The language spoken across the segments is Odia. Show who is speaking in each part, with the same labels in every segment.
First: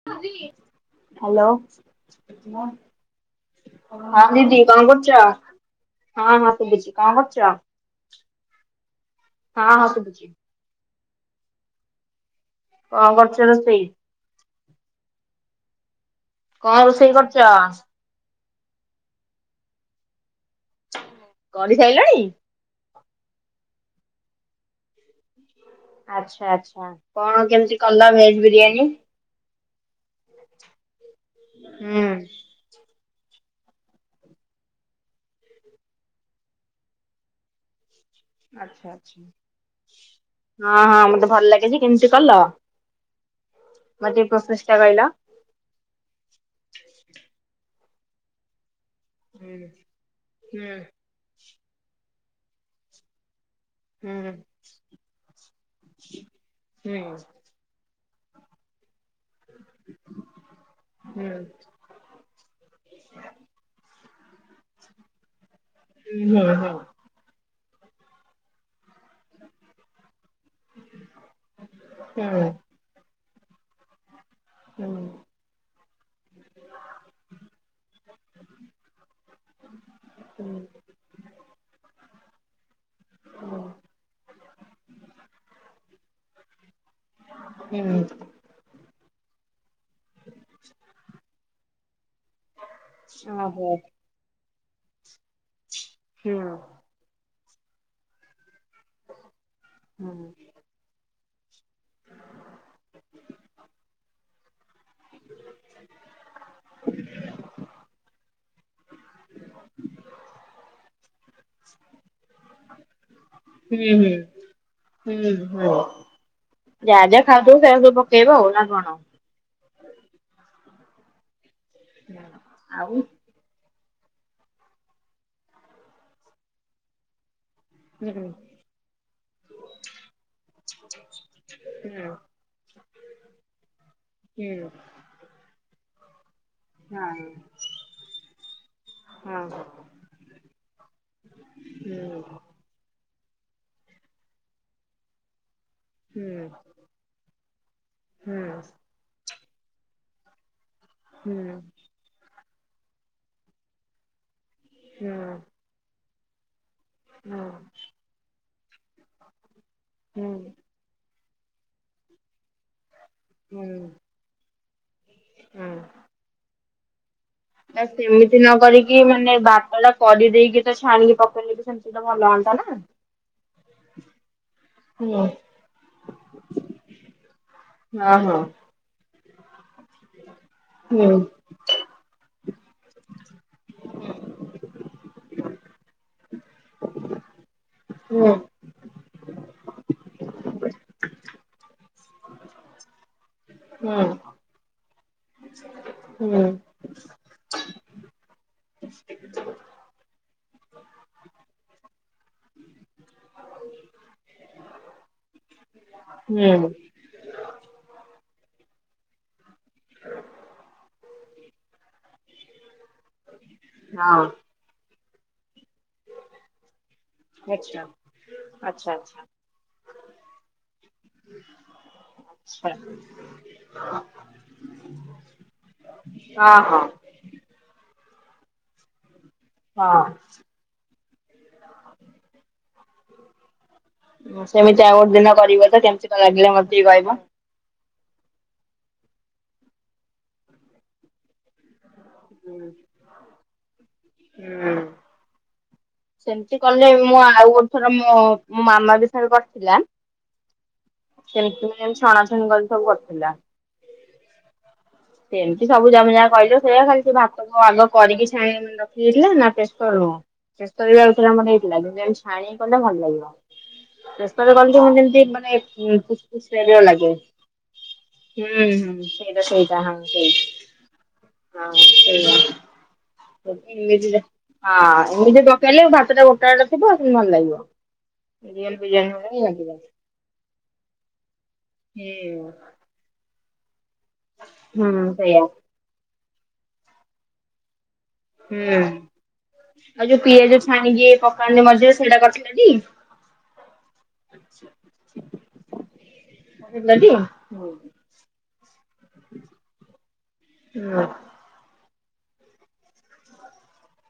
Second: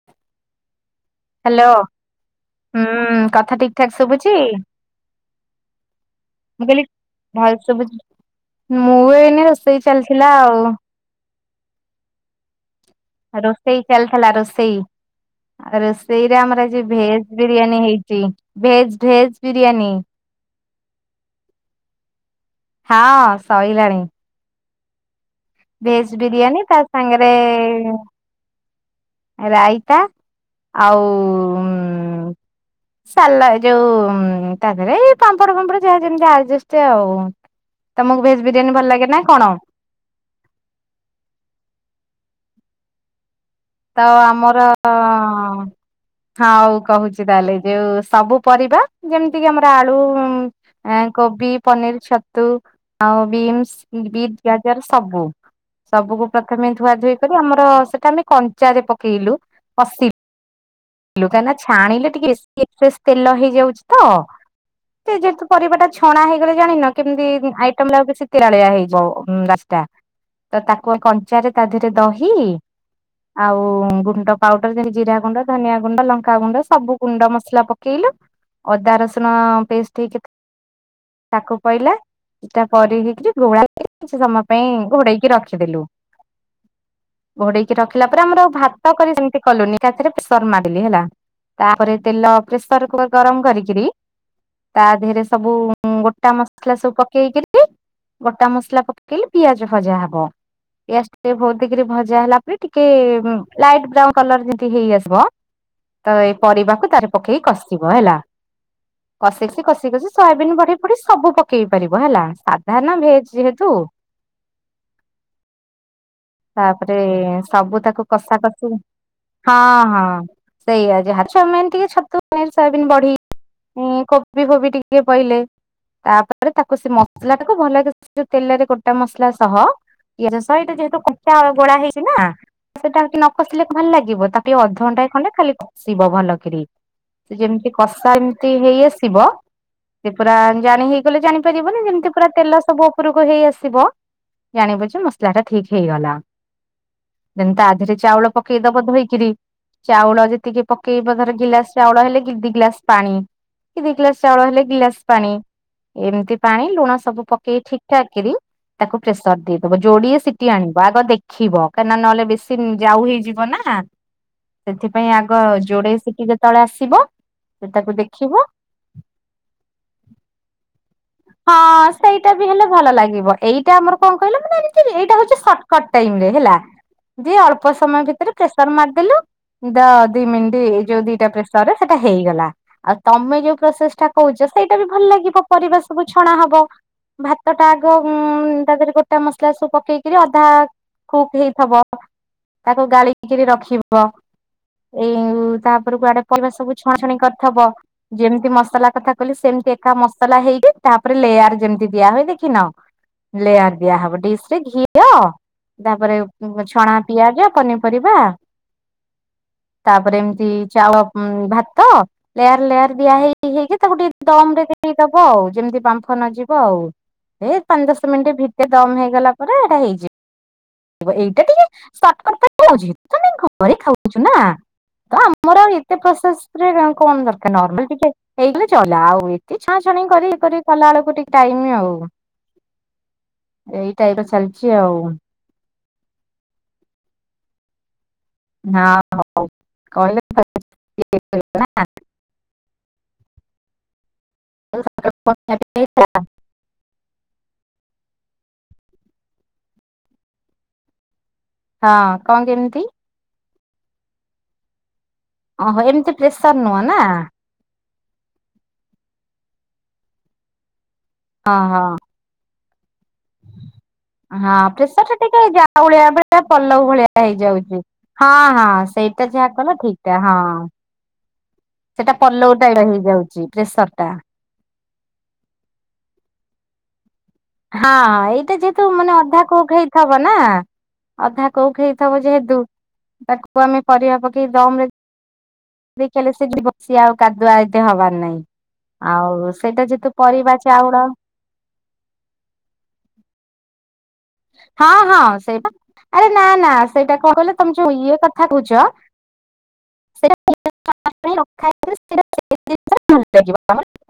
Speaker 1: [unintelligible] ହ୍ୟାଲୋ
Speaker 2: ହୁଁ କଥା ଠିକ ଠାକ ଶୁଭୁଛି
Speaker 1: ହଁ ଦିଦି କଣ କରୁଛ? ହଁ ହଁ
Speaker 2: ମୁଁ କହିଲି
Speaker 1: ଶୁଭୁଛି କଣ କରୁଛ
Speaker 2: ଭଲ ଶୁଭୁଛି ମୁଁ ଏଇନେ
Speaker 1: ହଁ
Speaker 2: ରୋଷେଇ
Speaker 1: ହଁ
Speaker 2: ଚାଲିଥିଲା
Speaker 1: ଶୁଭୁଛି।
Speaker 2: ଆଉ
Speaker 1: କଣ କରୁଛ
Speaker 2: ରୋଷେଇ ଚାଲିଥିଲା ରୋଷେଇ ଆଉ ରୋଷେଇରେ ଆମର
Speaker 1: କଣ
Speaker 2: ଯି
Speaker 1: ରୋଷେଇ କରୁଛ?
Speaker 2: ଭେଜ ବିରିୟାନୀ ହେଇ ଚି ଭେଜ ଭେଜ ବିରିୟାନୀ।
Speaker 1: କରିସାରିଲାଣି।
Speaker 2: ହଁ ସଇଲାଣି। ଭେଜ
Speaker 1: ଆଚ୍ଛା
Speaker 2: ବିରିୟାନୀ ତା
Speaker 1: ଆଚ୍ଛା
Speaker 2: ସାଙ୍ଗରେ
Speaker 1: କଣ କେମିତି କଲ ଭେଜ ବିରିୟାନୀ?
Speaker 2: ରାଇତା ଆଉ
Speaker 1: ହୁଁ।
Speaker 2: ସା ଲଏ ଯୋଉ ତା ଦେରେ ପାମ୍ପଡ ଫମ୍ପଡ ଯାହା ଯେମିତି ଆଜେଷ୍ଟ ଆଉ। ତମକୁ ବ
Speaker 1: ଆଚ୍ଛା ଆଛା ହଁ ହଁ ମତେ ଭଲ ଲାଗିଛି କେମିତି କଲ?
Speaker 2: ତ
Speaker 1: ମତେ ଟିକେ ପ୍ରୋସେସ
Speaker 2: ଆମର
Speaker 1: ଟା କହିଲ?
Speaker 2: ହଁ ହଉ କହୁଛି ତାହେଲେ ଯୋଉ ସବୁ ପରିବା ଯେମିତି କିି
Speaker 1: ହୁଁ
Speaker 2: ଆମର ଆଳୁ,
Speaker 1: ହୁଁ
Speaker 2: କୋବି, ପନିର, ଛତୁ ଆଉ ବିନ୍ସ
Speaker 1: ହୁଁ
Speaker 2: ବିଟ, ଗାଜର ସବୁ ସବୁକୁ ପ୍ରଥମେ ଧୁଆ
Speaker 1: ହୁଁ
Speaker 2: ଧୁଇ
Speaker 1: ହୁଁ
Speaker 2: କରି ଆମର ସେଟା ଆମେ କ ଚାରେ ପକେଇଲୁ ପଶି
Speaker 1: ହୁଁ ହୁଁ
Speaker 2: ଲୁ କାନା ଛାଣିଲେ ଟିକେ [unintelligible] ତେଲ ହେଇଯାଉଛି ତ। ସେ ଯେହେତୁ ପରିବା ଟା ଛଣା
Speaker 1: ହୁଁ
Speaker 2: ହେଇଗଲେ ଜାଣିନ କେମିତି ଆଇଟମ ଲାଗ କି ସେ ତିରାଳିଆ ହେଇଯିବ। ହୁଁ ଦଶଟା ତ ତାକୁ କଞ୍ଚାରେ ତା ଦେହରେ ଦହି ଆଉ ଗୁଣ୍ଡ ପାଉଡର
Speaker 1: ହୁଁ
Speaker 2: ଯେମିତି ଜିରା ଗୁଣ୍ଡ ଧନିଆ ଗୁଣ୍ଡ, ଲଙ୍କାଗୁଣ୍ଡ ସବୁ ଗୁଣ୍ଡ ମସଲା ପକେଇଲୁ। ଅଦା ରସୁଣ ପେଷ୍ଟ ହେଇ
Speaker 1: ହୁଁ
Speaker 2: ତାକୁ ପଇଲା। ସେଟା ପରେ ହେଇକି ଘୋଡା ହେଇକି କିଛି ସମୟ ପାଇଁ ଘୋଡେଇକି ରଖିଦେଲୁ। ଘୋଡେଇକି ରଖିଲା
Speaker 1: ହୁଁ
Speaker 2: ପରେ ଆମର ଭାତ କରି ସେମିତି କଲୁନି ଏକାଥେରେ ପ୍ରେସର୍ ମାରିଲି ହେଲା। ତାପରେ ତେଲ ପ୍ରେସର କୁ ଗରମ
Speaker 1: ଓହୋ
Speaker 2: କରିକିରି ତା ଦେହରେ ସବୁ ଗୋଟା
Speaker 1: ହୁଁ ହୁଁ
Speaker 2: ମସଲା ସବୁ ପକେଇକିରି ଗୋଟା ମସଲା ପକେଇଲେ ପିଆଜ ଭଜା ହବ। ପିଆଜ ଟିକେ ବହୁତକିରି ଭଜା ହେଲା ପରେ ଟିକେ ଲାଇଟ୍ ବ୍ରାଉନ କଲର ଯେମିତି ହେଇ ଆସ ତ ଏଇ ପରିବାକୁ ତାର ପକେଇକି କଷିବ ହେଲା। କଷି କଷି କଷି କଷି ସୟାବିନ୍ ବଢି ଫଡି ସବୁ ପକେଇ ପାରିବ ହେଲା ସାଧା ନା ଭେଜ ଜେହେ
Speaker 1: ହୁଁ ହଁ ହୁଁ ହୁଁ।
Speaker 2: ତାପରେ
Speaker 1: ଯାହା ଯା ଖାଉଛୁ ସେୟା ସବୁ
Speaker 2: ତାକୁ କଷା
Speaker 1: ପକେଇବ ନା
Speaker 2: କଷି
Speaker 1: କଣ?
Speaker 2: ହଁ ହଁ ସେଇଆ ଯାହା ଛୁଆମେନ୍ ଟିକେ ଛତୁ ସୋୟାବିନ
Speaker 1: ଆଉ
Speaker 2: ବଢ଼ି କୋବି ଫୋବି ଟିକେ ପଇଲେ ତାପରେ ତାକୁ ସେ ମସଲା ଟାକୁ ଭଲ
Speaker 1: ନା
Speaker 2: ତେଲରେ ଗୋଟା ମସଲା ସହ ଇଏ ଯେହେତୁ ବଳା ହେଇଛି ସେଟା ହଉଛି ନ କସିଲେ ଭଲ ଲାଗିବ ତାକୁ ଟିକେ ଅଧ ଘଣ୍ଟାଏ ଖଣ୍ଡେ ଖାଲି କଷିବ ଭଲକରି ସେ ଯେମିତି କଷା ଏମିତି ହେଇ ଆସିବ ସେ ପୁରା ଜାଣି ହେଇଗଲେ ଜାଣିପାରିବନି। ଯେମିତି ପୁରା ତେଲ ସବୁ ଉପରକୁ ହେଇ ଆସିବ ଜାଣିବ ଯେ ମସଲା ଟା ଠିକ ହେଇଗଲା। ଯେମତି ତା ଦେହରେ ଚାଉଳ ପକେଇଦବ ଧୋଇକିରି ଚାଉଳ ଯେତିକି ପକେଇବ ଧର ଗିଲାସ ଚାଉଳ ହେଲେ କି ଦି ଗିଲାସ ପାଣି କି ଦି ଗିଲାସ ଚାଉଳ ହେଲେ ଗିଲାସ ପାଣି। ଏମିତି ପାଣି ଲୁଣ ସବୁ ପକେଇ ଠିକ ଠାକ୍ କରି ତାକୁ ପ୍ରେସର ଦେଇ ବ ଯୋଡିଏ ସିଟିି ଆଣିବ ଆଗ ଦେଖିବ କାହିଁକି ନା ନହେଲେ ବେଶୀନ୍ ଯାଉ ହେଇଯି ନା ସେଥିପାଇଁ ଆଗ ଯୋଡେଇ ସିଟି ଯେତେବେଳେ ଆସିବ ସେ
Speaker 1: ବା
Speaker 2: ତାକୁ ଦେଖିବ
Speaker 1: ସେମିତି ନ କରିକି ମାନେ ଭାତ ଟା କରିଦେଇକି ତ ଛାଣିକି ପ
Speaker 2: ହଁ ସେଇଟା ବି ହେଲେ ଭଲ ଲାଗିବ। ଏଇଟା ଆମର କଣ କହିଲ, ମାନେ ଏମତି
Speaker 1: ହୁଁ
Speaker 2: ଏଇଟା ହଉଛି ସଟ୍ କଟ ଟାଇମ୍ରେ ହେଲା ଦି ଅଳ୍ପ ସମୟ
Speaker 1: ହଁ
Speaker 2: ଭିତରେ
Speaker 1: ହଁ
Speaker 2: ପ୍ରେସର ମାରିଦେଲୁ ଦ ଦି ମିନିଟ ଏଇ ଯୋଉ
Speaker 1: ହୁଁ
Speaker 2: ଦିଟା ପ୍ରେସରରେ ସେଇଟା ହେଇଗଲା। ଆଉ ତମେ ଯୋଉ ପ୍ରୋସେସ ଟା କହୁଛ ସେଇଟା ବି ଭଲ ଲାଗିବ ପରିବା ସବୁ ଛଣା ହବ ଭାତ ଟା ଆଗ ଉ
Speaker 1: ହୁଁ
Speaker 2: ତାଦେରେ ଗୋଟା ମସଲା ସବୁ ପକେଇକି ଅଧା କୁକ୍ ହେଇଥିବ ତାକୁ ଗା ଳି କିରୀ ରଖିବ।
Speaker 1: ହୁଁ
Speaker 2: ଏଇ ତାପର କୁଆଡେ
Speaker 1: ହୁଁ
Speaker 2: ପାରିବା ସବୁ ଛଣାଛଣି କରିଥବ ଯେମିତି ମସଲା କଥା କହିଲି ସେମତି ଏକା ମସଲା ହେଇକି ତାପରେ ଲେୟାର ଯେମିତି ଦିଆ ହୁଏ ଦେଖିିନ। ଲେୟାର ଦିଆହବ। ଡିସ୍ ରେ ଘିଅ ତାପରେ
Speaker 1: ହୁଁ
Speaker 2: ଛଣା ପିଆଜ ପନିପରିବା ତାପରେ ଏମିତି ଚାଉଳ ଭାତ, ଲେୟାର ଲେୟାର ଦିଆ ହେଇ ହେଇକି ତାକୁ
Speaker 1: ହଁ
Speaker 2: ଟିକେ ଦମ୍ ରେ ଦେଇଦବ ଆଉ। ଯେମିତି ବାମ୍ଫ ନଯିବ, ଆଉ ଏ
Speaker 1: ଆଚ୍ଛା
Speaker 2: ପାଞ୍ଚ ଦଶ ମିନିଟ ଭିତରେ
Speaker 1: ଆଚ୍ଛା
Speaker 2: ଦମ୍ ହେଇଗଲା ପରେ ଏଇଟା ହେଇଯିବ। ଏଇଟା ଟିକେ ଶର୍ଟ କଟ
Speaker 1: ଆଚ୍ଛା ଆଚ୍ଛା
Speaker 2: ତମ ଘରେ ଖାଉଛୁ ନା। ତ ଆମର ଆଉ ଏତେ
Speaker 1: ହଁ
Speaker 2: ପ୍ରୋସେସ ରେ
Speaker 1: ହଁ
Speaker 2: କଣ ଦରକାର ନର୍ମାଲ ଟିକେ ହେଇଗଲେ ଚଲା ଆଉ। ଟିକେ ଛଣା
Speaker 1: ହଁ।
Speaker 2: ଛଣି କରି ଇଏ କରି କଲା ବେଳକୁ ଟିକେ ଟାଇମ୍ ଆଉ। ଏଇଟା ଏବେ ଚାଲିଛି
Speaker 1: ସେମିତି
Speaker 2: ଆଉ।
Speaker 1: ଗୋଟେ ଦିନ କରିବ ତ କେମିତି କଣ ଲାଗିଲା ମତେ କହିବ।
Speaker 2: ହଁ ହଉ କହିଲେ [unintelligible] [unintelligible]
Speaker 1: ସେ କଲେ ମୁଁ ଆଉ ଗୋଟେ ଥର ମୋ ମାମା ବି ଥରେ କରିଥିଲା ସେମତି
Speaker 2: ହଁ
Speaker 1: ଛଣା
Speaker 2: କଣ
Speaker 1: ଛଣି କରି
Speaker 2: କେମିତି
Speaker 1: ସବୁ କରିଥିଲା। ସେମିତି
Speaker 2: ଓହୋ
Speaker 1: ସବୁ
Speaker 2: ଏମିତି
Speaker 1: ତମେ ଯାହା
Speaker 2: ପ୍ରେସର
Speaker 1: କହିଲ
Speaker 2: ନୁହଁ
Speaker 1: ସେଇଆ
Speaker 2: ନା
Speaker 1: ଖାଲି ତାକୁ ଆଗ କରିକି ଛାଣିକି ରଖି ଦେଇଥିଲା ନା ପ୍ରେସର ରୁ
Speaker 2: ହଁ
Speaker 1: ଛାଣି କି
Speaker 2: ହଁ
Speaker 1: କଲେ ଭଲ ଲାଗିବ। ପ୍ରେସର ରେ
Speaker 2: ହଁ
Speaker 1: କଲେ
Speaker 2: ପ୍ରେସର ଟା
Speaker 1: ଯେ-ଯେମତି
Speaker 2: ଟିକେ
Speaker 1: ମାନେ
Speaker 2: ଯାଉଳିଆ
Speaker 1: ଖୁସ୍
Speaker 2: ଭଳିଆ
Speaker 1: ଖୁସ୍
Speaker 2: ପଲଉ ଭଳିଆ
Speaker 1: ଲାଗେ।
Speaker 2: ହେଇଯାଉଛି। ହଁ
Speaker 1: ହୁଁ
Speaker 2: ହଁ
Speaker 1: ହୁଁ
Speaker 2: ସେଇଟା
Speaker 1: ସେଇ ତା
Speaker 2: ଯାହା କଲ
Speaker 1: ସେଇଦା ହଁ
Speaker 2: ଠିକ ଟା
Speaker 1: ସେଇ ହଁ
Speaker 2: ସେଟା
Speaker 1: ସେଇଆ।
Speaker 2: ପଲଉ ଟାଇପ୍ ହେଇଯାଉଛି ପ୍ରେସର ଟା।
Speaker 1: ଇଂଲିଶରେ ହଁ ଏମିତି ପକେଇଲେ ଭାତଟା ଗୋଟାେ ଗୋଟା ଥିବ ସେ ଭଲ ଲାଗିବ।
Speaker 2: ହଁଁ ଏଇଟା
Speaker 1: ରିଅଲ
Speaker 2: ଯେହେତୁ
Speaker 1: ବିରିୟାନୀ
Speaker 2: ମାନେ
Speaker 1: ଭଳିଆ
Speaker 2: ଅଧା
Speaker 1: ହିଁ ଲାଗିବ
Speaker 2: କୁକ୍ ହେଇଥିବ ନା ଅଧା କୁକ୍
Speaker 1: ହୁଁ
Speaker 2: ହେଇଥିବ ଯେହେତୁ, ତାକୁ ଆମେ ପରିବା ପକେଇ ଦମ ରେ
Speaker 1: ହୁଁ ସେୟା।
Speaker 2: ଦେଖିଲେ ସେ ଯଦି ବସି ସେ ଆଉ କାଦୁଆ ଏଇତ ହବାର
Speaker 1: ହୁଁ
Speaker 2: ନାହିଁ। ଆଉ ସେଇଟା ଯେତୁ ପରିବା ଚାଉଳ
Speaker 1: ତମେ ମଝିରେ ସେଇଟା କରିଥିଲେ କି?
Speaker 2: ହଁ ହଁ ସେଇଟା। ଆରେ ନା ନା
Speaker 1: କରିଥିଲଟି
Speaker 2: ସେଇଟା କଣ କହିଲ
Speaker 1: ହୁଁ
Speaker 2: ତମ ଯୋଉ ଇଏ କଥା କଥା କହୁଛ, ସେଟା
Speaker 1: ହୁଁ।
Speaker 2: [unintelligible] ଆମର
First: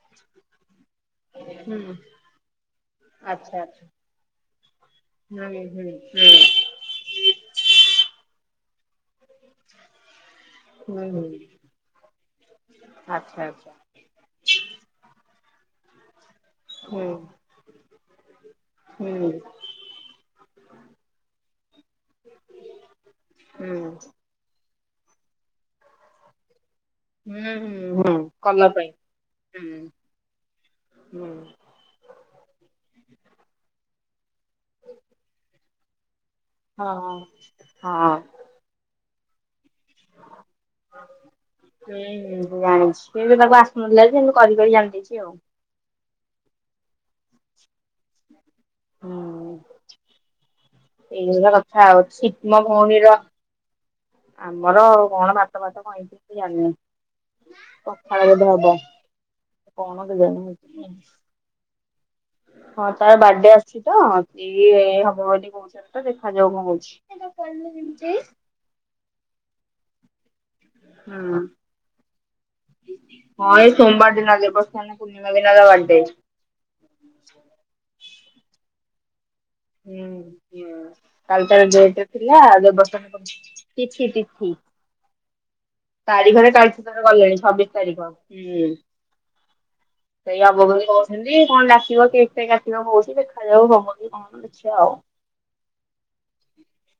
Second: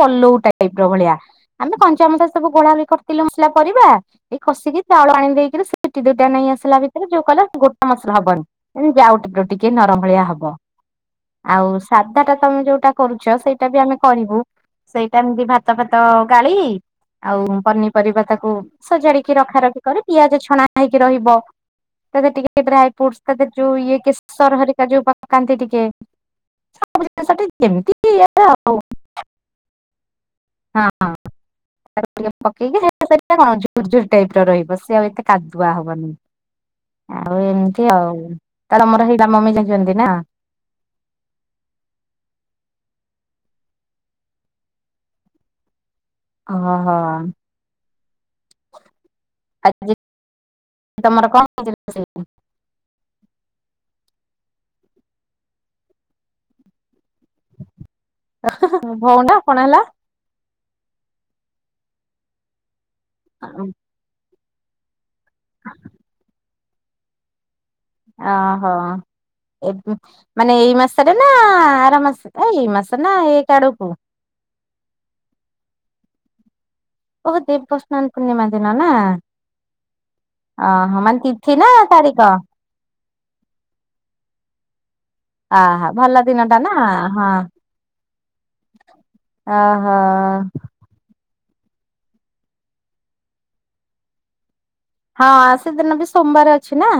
Speaker 2: ପଲଉ ଟାଇପ ର ଭଳିଆ। ଆମେ କଞ୍ଚାମତା ସବୁ ଗୋଳା କରିଥିଲୁ ମସଲା
Speaker 1: ଆଚ୍ଛା ଆଚ୍ଛା।
Speaker 2: ପରିବା ଏଇ କସିକି ଚାଉଳ ଆଣି ଦେଇକି
Speaker 1: ହୁଁ
Speaker 2: ସେ
Speaker 1: ହୁଁ
Speaker 2: ସିଟି ଦିଟା ନେଇ ଆସିଲା ଭିତ ଯୋଉ କଲେ ଗୋଟା ମସଲା ହବନି, ଯାଉ ଟିକେ ନରମ ଭଳିଆ ହବ।
Speaker 1: ହୁଁ ହୁଁ ହୁଁ
Speaker 2: ଆଉ ସାଧା ଟା ତମେ ଯୋଉଟା କରୁଛ,
Speaker 1: ଆଚ୍ଛା
Speaker 2: ସେଇଟା
Speaker 1: ଆଚ୍ଛା
Speaker 2: ବି ଆମେ କରିବୁ। ସେଇଟା ଏମିତି ଭାତ ଫାତ ଗାଳି
Speaker 1: ହୁଁ।
Speaker 2: ଆଉ ପନିପରିବା ତାକୁ
Speaker 1: ହୁଁ ହୁଁ
Speaker 2: ସଜାଡିକି ରଖା ରଖି ପିଆଜ ଛଣା ହେଇକି ରହିବ। ତା ଦେହରେ ଟିକେ ଡ୍ରାଇ ଫୁଟସ ଯୋଉ
Speaker 1: ହୁଁ
Speaker 2: ଇଏ ସର ହରିକା କା ଯୋଉ ପକାନ୍ତି ଟିକେ ସବୁ
Speaker 1: ହୁଁ
Speaker 2: ଜିନିଷଟି ଯେମିତି
Speaker 1: ହୁଁ ହୁଁ,
Speaker 2: ଇଏରେ
Speaker 1: କଲର
Speaker 2: ଆଉ
Speaker 1: ପାଇଁ।
Speaker 2: ହଁ
Speaker 1: ହୁଁ।
Speaker 2: ପକେଇକି ଝୁରଝୁର ଟାଇପ ର ରହିବ ସେ ଆଉ ଏତେ କାଦୁଆ ହବନିଁ।
Speaker 1: ହଁ ହଁ
Speaker 2: ଆଉ ଏମିତି
Speaker 1: ହଁ
Speaker 2: ଆଉ ତାର ମୋର ସେଇଟା ମମି ଜାଣିଛନ୍ତି ନା
Speaker 1: ହୁଁ ହ ଜାଣିଛି କିନ୍ତୁ ତାକୁ ଆସୁନଥିଲା କିନ୍ତୁ କରି କରି ଜାଣିଦେଇଛି ଆଉ।
Speaker 2: ଓହୋ
Speaker 1: ହୁଁ
Speaker 2: ଆଜି ତମର
Speaker 1: ଏଇ
Speaker 2: କଣ
Speaker 1: ଭଳିଆ
Speaker 2: ହେଇଛି
Speaker 1: କଥା ଆଉ
Speaker 2: ରୋଷେଇ?
Speaker 1: ଠିକ୍ ମୋ ଭଉଣୀର। ଆମର କଣ ଭାବ ଫାତ ହେଇଛି ମୁଁ ଜାଣିନି। ଖାଇବା ବୋଧେ
Speaker 2: ଭଉଣୀ ଟା ହେଲା?
Speaker 1: ହବ କ'ଣ କେଜାଣି? ହଁ ତାର ବାର୍ଡେ ଆସିଛି ତ ଏଇ ହବ ବୋଲି କହୁଛନ୍ତି ତ ଦେଖାଯାଉ କ'ଣ ହଉଛି। ସେ କର [unintelligible]
Speaker 2: ଓହୋ ଏବେ ମାନେ ଏଇ ମାସରେ ନା
Speaker 1: ହୁଁ
Speaker 2: ଆର ମାସ ଏଇ ମାସ ନା ଏକ
Speaker 1: ହଁ
Speaker 2: ଆଡକୁ।
Speaker 1: [unintelligible] ପୂର୍ଣ୍ଣିମା ଦିନ ତା ବାଡେ।
Speaker 2: ଓହୋ ଦେବସ୍ନାନ ପୂର୍ଣ୍ଣିମା ଦିନ ନା।
Speaker 1: ହୁଁ ହୁଁ
Speaker 2: ଓହୋ ମାନେ
Speaker 1: କାଲି
Speaker 2: ତିଥି
Speaker 1: ତାର
Speaker 2: ନା
Speaker 1: ଡେଟ
Speaker 2: ତାରିଖ।
Speaker 1: [unintelligible] ତିଥି ତିଥି।
Speaker 2: ଆହା ଭଲ ଦିନ
Speaker 1: ତାରିଖରେ
Speaker 2: ଟା ନା
Speaker 1: କାଲିଠୁ ତାର
Speaker 2: ହଁ
Speaker 1: ଗଲେଣି ଛବିଶ ତାରିଖ।।
Speaker 2: ଓହୋ
Speaker 1: ସେଇ ଅବଗଣି କଣ ଆସିବ କେକଟା କାଟିବ କହୁଛି ଦେଖାଯାଉ କଣ ହେଉଛି କଣ ନାଇଁ ଦେଖିବା ଆଉ।
Speaker 2: ହଁ ସେଦିନ ବି ସୋମବାର ଅଛି ନା।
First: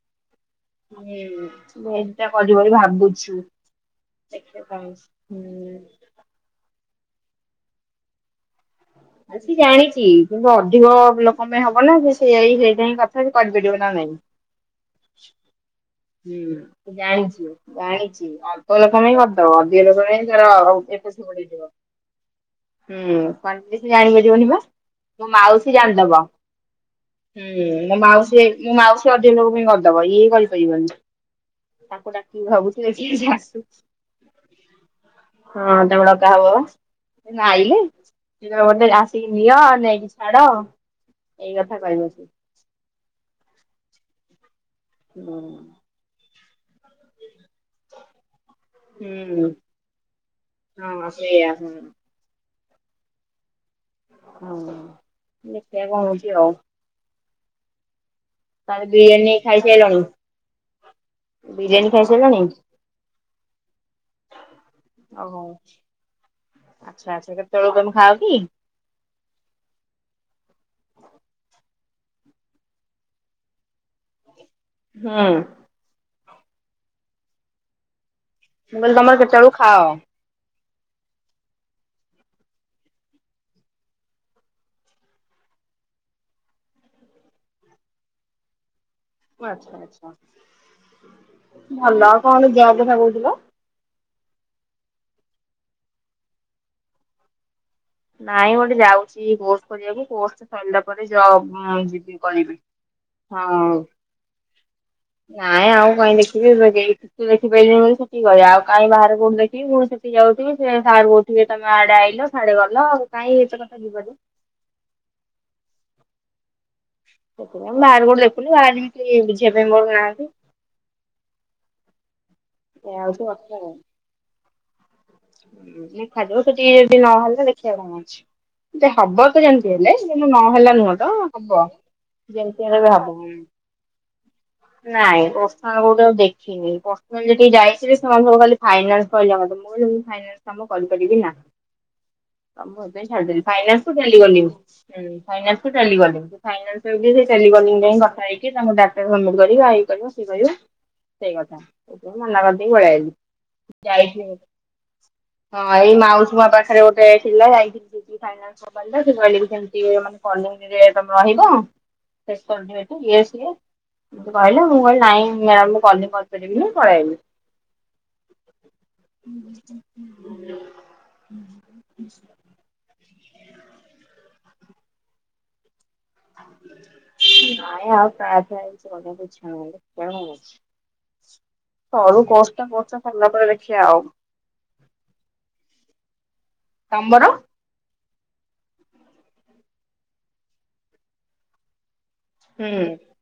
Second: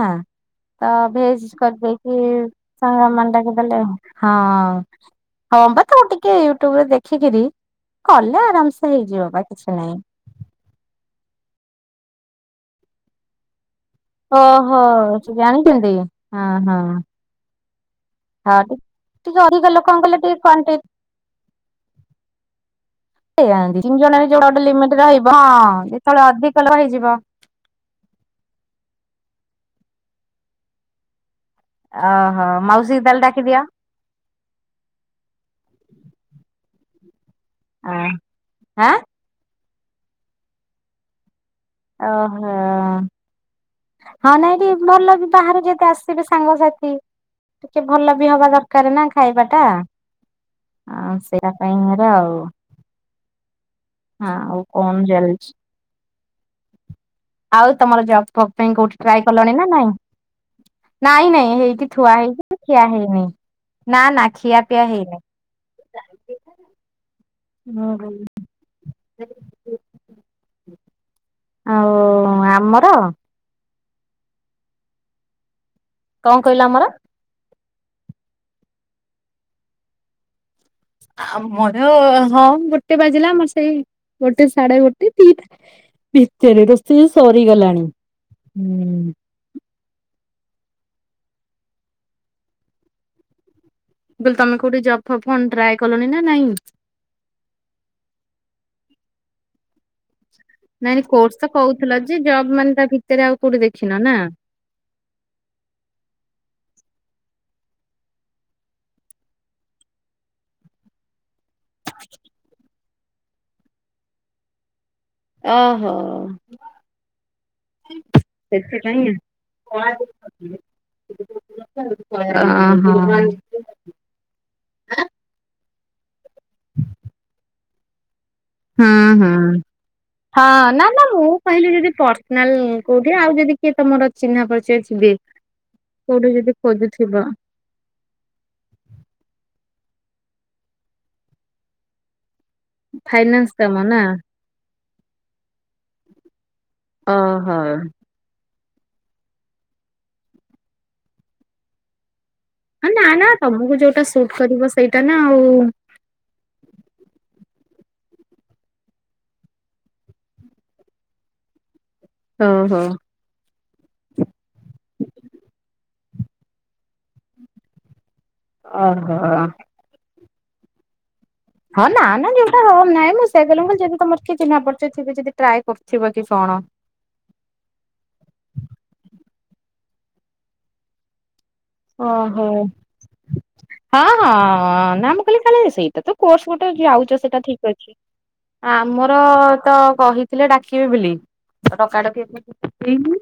Speaker 2: ତ
Speaker 1: ମାନେ
Speaker 2: ଭେଜ
Speaker 1: ଭେଜ୍ ଟା
Speaker 2: କରିଦେଇକି
Speaker 1: କରିବି ବୋଲି
Speaker 2: ସାଙ୍ଗମାନଙ୍କୁ
Speaker 1: ଭାବୁଛୁ
Speaker 2: ଡାକିଦେଲେ। ହଁ
Speaker 1: ଦେଖିବା କଣ
Speaker 2: ହଁ
Speaker 1: ହଉଛି।
Speaker 2: ବା ତମେ ଟିକେ ୟୁଟ୍ୟୁବରେ ଦେଖିକିରି କଲେ ଆରାମସେ। ହେଇଯିବ
Speaker 1: ମୁଁ
Speaker 2: ବା
Speaker 1: ସେ
Speaker 2: କିଛି ନାହିଁ।
Speaker 1: ଜାଣିଛି। କି ଅଧିକ ଲୋକ ପାଇଁ ହବ ନା ଯେ ସେଇ ହେଇଟା ହଁ କଥା ସେ କରିପାରିବ ନା ନାଇଁ।
Speaker 2: ଓହୋ ସେ ଜାଣିଛନ୍ତି
Speaker 1: ହୁଁ
Speaker 2: ହଁ ହଁ।
Speaker 1: ସେ ଜାଣିଛି ଜାଣିଛି
Speaker 2: ହଁ ଟି
Speaker 1: ଅଳ୍ପ ଲୋକ ପାଇଁ
Speaker 2: ଟିକେ
Speaker 1: କରିଦବ ଅଧିକ
Speaker 2: ଲୋକଙ୍କୁ
Speaker 1: ଲୋକ
Speaker 2: କଲେ
Speaker 1: ପାଇଁ
Speaker 2: ଟିକେ
Speaker 1: ତାର
Speaker 2: କ୍ୱାଣ୍ଟି
Speaker 1: [unintelligible] [inaudible] ହୁଁ କ୍ୱାଣ୍ଟୀଟି
Speaker 2: ତିନି
Speaker 1: ଜାଣି
Speaker 2: ଜଣରେ
Speaker 1: ପାରିିବନି
Speaker 2: ଯୋଉଟା
Speaker 1: ବା।
Speaker 2: ଗୋଟେ ଲିମିଟ
Speaker 1: ମୋ
Speaker 2: ରହିବ
Speaker 1: ମାଉସୀ
Speaker 2: ହଁ ଯେତେବେଳେ
Speaker 1: ଜାଣିଦବ।
Speaker 2: ଅଧିକ ଲୋକ ହେଇଯିବ
Speaker 1: ହୁଁ ମୋ ମାଉସୀ ମୋ ମାଉସୀ ଅଧିକ ଲୋକ ପାଇଁ କରିଦବ ଇଏ କରିପାରିବନି। ତାକୁ
Speaker 2: ଓହୋ
Speaker 1: ଡାକିବି
Speaker 2: ମାଉସୀ
Speaker 1: ଭାବୁୁଥିଲି
Speaker 2: କି ତାହେଲେ
Speaker 1: ଯେ
Speaker 2: ଡାକିଦିଅ
Speaker 1: ଆସୁ। ହଁ ତାକୁ ଡକା ହବ ବା। ଏଇନା
Speaker 2: ଆଁ
Speaker 1: ଆଇଲେ
Speaker 2: ଆଁ
Speaker 1: ଆସିକି ନିଅ ନେଇକି ଛାଡ। ଏଇ କଥା କହିବ।
Speaker 2: ଓ ହଁ ନାଇଁଠ ଭଲ ବି
Speaker 1: ହୁଁ
Speaker 2: ବାହାରୁ ଯେତେ ଆସ। ବି ସାଙ୍ଗସାଥି ଟିକେ ଭଲ ବି ହବା ଦରକାର। ଦରକାର ନା
Speaker 1: ହୁଁ
Speaker 2: ଖାଇବାଟା
Speaker 1: ହଁ
Speaker 2: ଆଉ ସେଇଟା
Speaker 1: ସେଇଆ ହୁଁ।
Speaker 2: ପାଇଁର ଆଉ।
Speaker 1: ହଁ
Speaker 2: ଆଉ କଣ ଚାଲିଛି
Speaker 1: ଦେଖିବା କଣ ହଉଛି ଆଉ।
Speaker 2: ଆଉ ତମର ଜବ। ପାଇଁ
Speaker 1: ତାହେଲେ
Speaker 2: କୋଉଠି ଟ୍ରାଏ
Speaker 1: ବିରିୟାନୀ
Speaker 2: କଲଣି ନା ନାଇଁ।
Speaker 1: ଖାଇସାରିଲଣି?
Speaker 2: ନାଇଁ ନାଇଁ
Speaker 1: ବିରିୟାନୀ
Speaker 2: ହେଇଠି ଥୁଆ
Speaker 1: ଖାଇସାରିଲଣି
Speaker 2: ହେଇକି। ଖିଆ ହେଇନି ନା ନା ଖିଆ ପିଆ ହେଇନି।
Speaker 1: ଓହୋ ଆଚ୍ଛା ଆଚ୍ଛା କେତେ?
Speaker 2: [inaudible] ଆଉ ଆମର।
Speaker 1: ହଁ
Speaker 2: କ'ଣ କହିଲା ଆମର?
Speaker 1: ମୁଁ କହିଲି ତମର କେତେବେଳୁ ଖାଅ?
Speaker 2: ଆମର ହଁ ଗୋଟେ ବାଜିଲା ଆମର ସେଇ ଗୋଟେ ସାଢ଼େ ଗୋଟେ ଦିଟା। ଭିତରେ ରୋଷେଇ ସରିଗଲାଣି।
Speaker 1: ଆଚ୍ଛା ଆଚ୍ଛା ଭଲ ଆଉ କଣ ଜବ କଥା କହୁଥିଲ।
Speaker 2: ମୁଁ କହିଲ ତମେ କଉଠି ଜବ୍ ଫୋବ୍ କଣ ଟ୍ରାଏ କଲଣି ନାଁ ନାଇଁ?
Speaker 1: ନାଇଁ ଗୋଟେ ଯାଉଛି କୋର୍ସ କରିବାକୁ କୋର୍ସ ସରିଲା
Speaker 2: ନାଇଁ
Speaker 1: ପରେ
Speaker 2: କୋର୍ସ ତ
Speaker 1: ଜବ୍ ଉଁ
Speaker 2: କହୁଥିଲ
Speaker 1: ଯିବି
Speaker 2: ଯେ ଜବ୍
Speaker 1: କରିବି
Speaker 2: ମାନେ ତା ଭିତରେ ଆଉ କୋଉଠି
Speaker 1: ହଁ।
Speaker 2: ଦେଖିନ ନା?
Speaker 1: ନାଇଁ ଆଉ କାଇଁ ଦେଖିବି ଏବେ କେଉ ଏଠି ଦେଖି ପାରିଲିନି ବୋଲି ସେଠିକି ଗଲି ଆଉ କାଇଁ ବାହରେ କଉଠି ଦେଖିବି ପୁଣି ସେଠି ଯାଉଥିବି ସିଏ ସାରଙ୍କୁ ଟିକେ ତମେ ଆଡେ ଆଇଲ ସାଆଡେ ଗଲ ଆଉ କାଇଁ ଏତେ କଥା ଯିବ ଯେ।
Speaker 2: ଓହୋ
Speaker 1: ମୁଁ ବାହାରେ କୋଉଠି ଦେଖୁନି
Speaker 2: ସେଥିପାଇଁ
Speaker 1: ବାହାରେ ବି କେହି ବୁଝିବା ପାଇଁ ମୋର
Speaker 2: [unintelligible]
Speaker 1: ନାହାନ୍ତି
Speaker 2: ଅ
Speaker 1: ଆଉ ତୁ
Speaker 2: ହଁ।
Speaker 1: ଉଁ ଦେଖା ଯାଉ ସେଠି ଯଦି ନହେଲେ ଦେଖିଆ କଣ ହଉଛି।
Speaker 2: ହଁ
Speaker 1: ହବ
Speaker 2: ହଁ
Speaker 1: ତ ଯେମିତି ହେଲେ ନହେଲା
Speaker 2: ନା
Speaker 1: ନୁହଁ
Speaker 2: ନା
Speaker 1: ତ
Speaker 2: ମୁଁ
Speaker 1: ହବ
Speaker 2: କହିଲି
Speaker 1: ଯେମିତି ହେଲେ ବି ହବ।
Speaker 2: କି ତମର ଚିହ୍ନା ପ
Speaker 1: ନାଇଁ [unintelligible] ଆଉ ଦେଖିନି
Speaker 2: ଖୋଜୁଥିବ
Speaker 1: ପର୍ସନାଲି ଯତି ଯାଇଥିବେ [unintelligible] ଫାଇନାନ୍ସ କାମ କରିପାରିବି ନାହିଁ। କାମ ସେଇଥି ପାଇଁ ଛାଡିଦେଲି
Speaker 2: ଫାଇନାନ୍ସ କାମ
Speaker 1: ଫାଇନାସ କୁ
Speaker 2: ନା
Speaker 1: ଚାଲିଗଲି ହୁଁ ଫାଇନାସ ଚାଲିଗଲି ଯେ ଫାଇନାସ ଏମିତି କି
Speaker 2: ଓହୋ।
Speaker 1: ଟେଲିକଲିଙ୍ଗ ପାଇଁ କଥା ହେଇକି ତାଙ୍କ ଡାଟା ସମିଟ କରି ଇଏ କହିବ ସିଏ କହିବା ସେଇ କଥା ସେଇଥିପାଇଁ ମନା କରିଦେ ଦେଇ ପଳେଇ
Speaker 2: ନା
Speaker 1: ଆଇଲି
Speaker 2: ନା ତମକୁ ଯୋଉଟା
Speaker 1: ଯାଇଚି
Speaker 2: ସୁଟ୍ କରିବ ସେଇଟା ନା ଆଉ
Speaker 1: ହଁ ଏଇ ମାଉସି ମା ପାଖରେ ଗୋଟେ [unintelligible] [unintelligible] ରହିବ।
Speaker 2: ଓହୋ
Speaker 1: [unintelligible] ଇଏ ସିଏ। ମତେ କହିଲା ମୁଁ କହିଲି ନାହିଁ ମ୍ୟାମ୍ ମୁଁ କାଲି କରିପାରିବିନି ପଳେଇ ଅଇଲି।
Speaker 2: ଓହୋ।
Speaker 1: [unintelligible]
Speaker 2: ହଁ ନାଁ ନାଁ ଯିମ ଓମ୍ ନାଇଁ ମୁଁ ସେଇଆ କହିଲି ମୁଁ କହିଲି ଯଦି ତମର କିଏ ଚିହ୍ନା ପରିଚୟ ଥିବେ ଯଦି ଟ୍ରାଏ କରିଥିବ କି କଣ।
Speaker 1: ନାଇଁ ଆଉ ଟ୍ରାଏ ପାଏ କିଛି କରିବାକୁ ଇ [unintelligible] ସରୁ
Speaker 2: ଓହୋ।
Speaker 1: କଷ୍ଟା କଷ୍ଟା ସରିଲା ପରେ ଦେଖିବା ଆଉ
Speaker 2: ହଁ ହଁ ନାଁ ମୁଁ କହିଲି କାଳେ ସେଇଟା ତ କୋର୍ସ ଗୋଟେ ଯାଉଛ
Speaker 1: ତମର
Speaker 2: ସେଟା ଠିକ୍ ଅଛି। ଆମର ତ କହିଥିଲେ ଡାକିବେ ବୋଲି ଡକା ଡ
Speaker 1: ହୁଁ।
Speaker 2: [unintelligible]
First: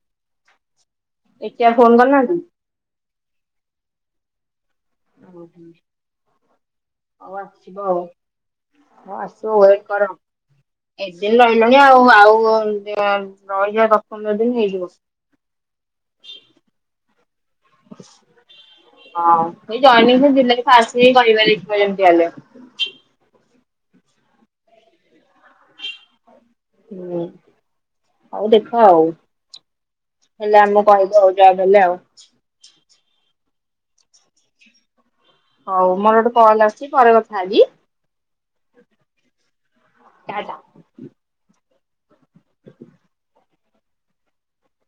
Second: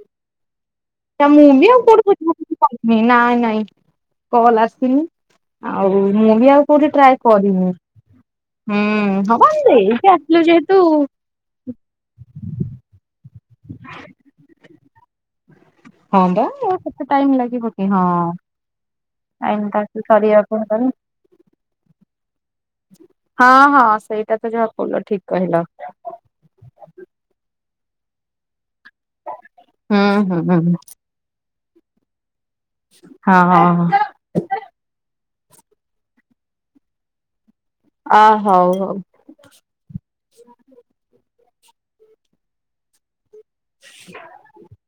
Speaker 2: ତ ମୁଁ
Speaker 1: ଦେଖିଆ
Speaker 2: ବି ଆଉ
Speaker 1: ଫୋନ
Speaker 2: କୁଆଡୁ କିଛି
Speaker 1: କରିନାହାନ୍ତି?
Speaker 2: [unintelligible] ନାଇଁ ନାଇଁ କଲ୍ ଆସିନି। ଆଉ ମୁଁ ବି ଆଉ କୋଉଠି ଟ୍ରାଏ
Speaker 1: ହଉ
Speaker 2: କରିନି।
Speaker 1: ଆସିବ ଆଉ
Speaker 2: ହୁଁ
Speaker 1: ହଉ
Speaker 2: ହମ ଆମେ ଦେଇକି ଆସିଲୁ ଯେହେତୁ
Speaker 1: ଦିନି ରହିଲୁଣି ଆଉ ଆଉ ରହିଯିବା ଦଶ ପନ୍ଦର ଦିନ ହେଇଯିବ।
Speaker 2: ହଁ ବା ଆଉ କେତେ ଟାଇମ୍ ଲାଗିବ କି ହଁ। ଟାଇମ ଟା
Speaker 1: [unintelligible] ଯେମିତି
Speaker 2: ସରିବାକୁ ହେଲାଣି।
Speaker 1: ହେଲେ।
Speaker 2: ହଁ ହଁ ସେଇଟା ତ ଯାହା କିହିଲ ଠିକ୍ କହିଲ।
Speaker 1: ହୁଁ ଆଉ ଦେଖିବା ଆଉ
Speaker 2: ହୁଁ ହୁଁ
Speaker 1: ହେଲେ
Speaker 2: ହୁଁ
Speaker 1: ଆମକୁ କହିବୁ ଆଉ। ଯା ହେଲେ ଆଉ।
Speaker 2: ହଁ ହଁ ହଁ।
Speaker 1: ହଉ ମୋର ଗୋଟେ କଲ୍ ଆସୁଛି ପରେ କଥା ହେବି।
Speaker 2: ଆ ହଉ ହଉ।
Speaker 1: ଟା ଟା।
Speaker 2: [unintelligible]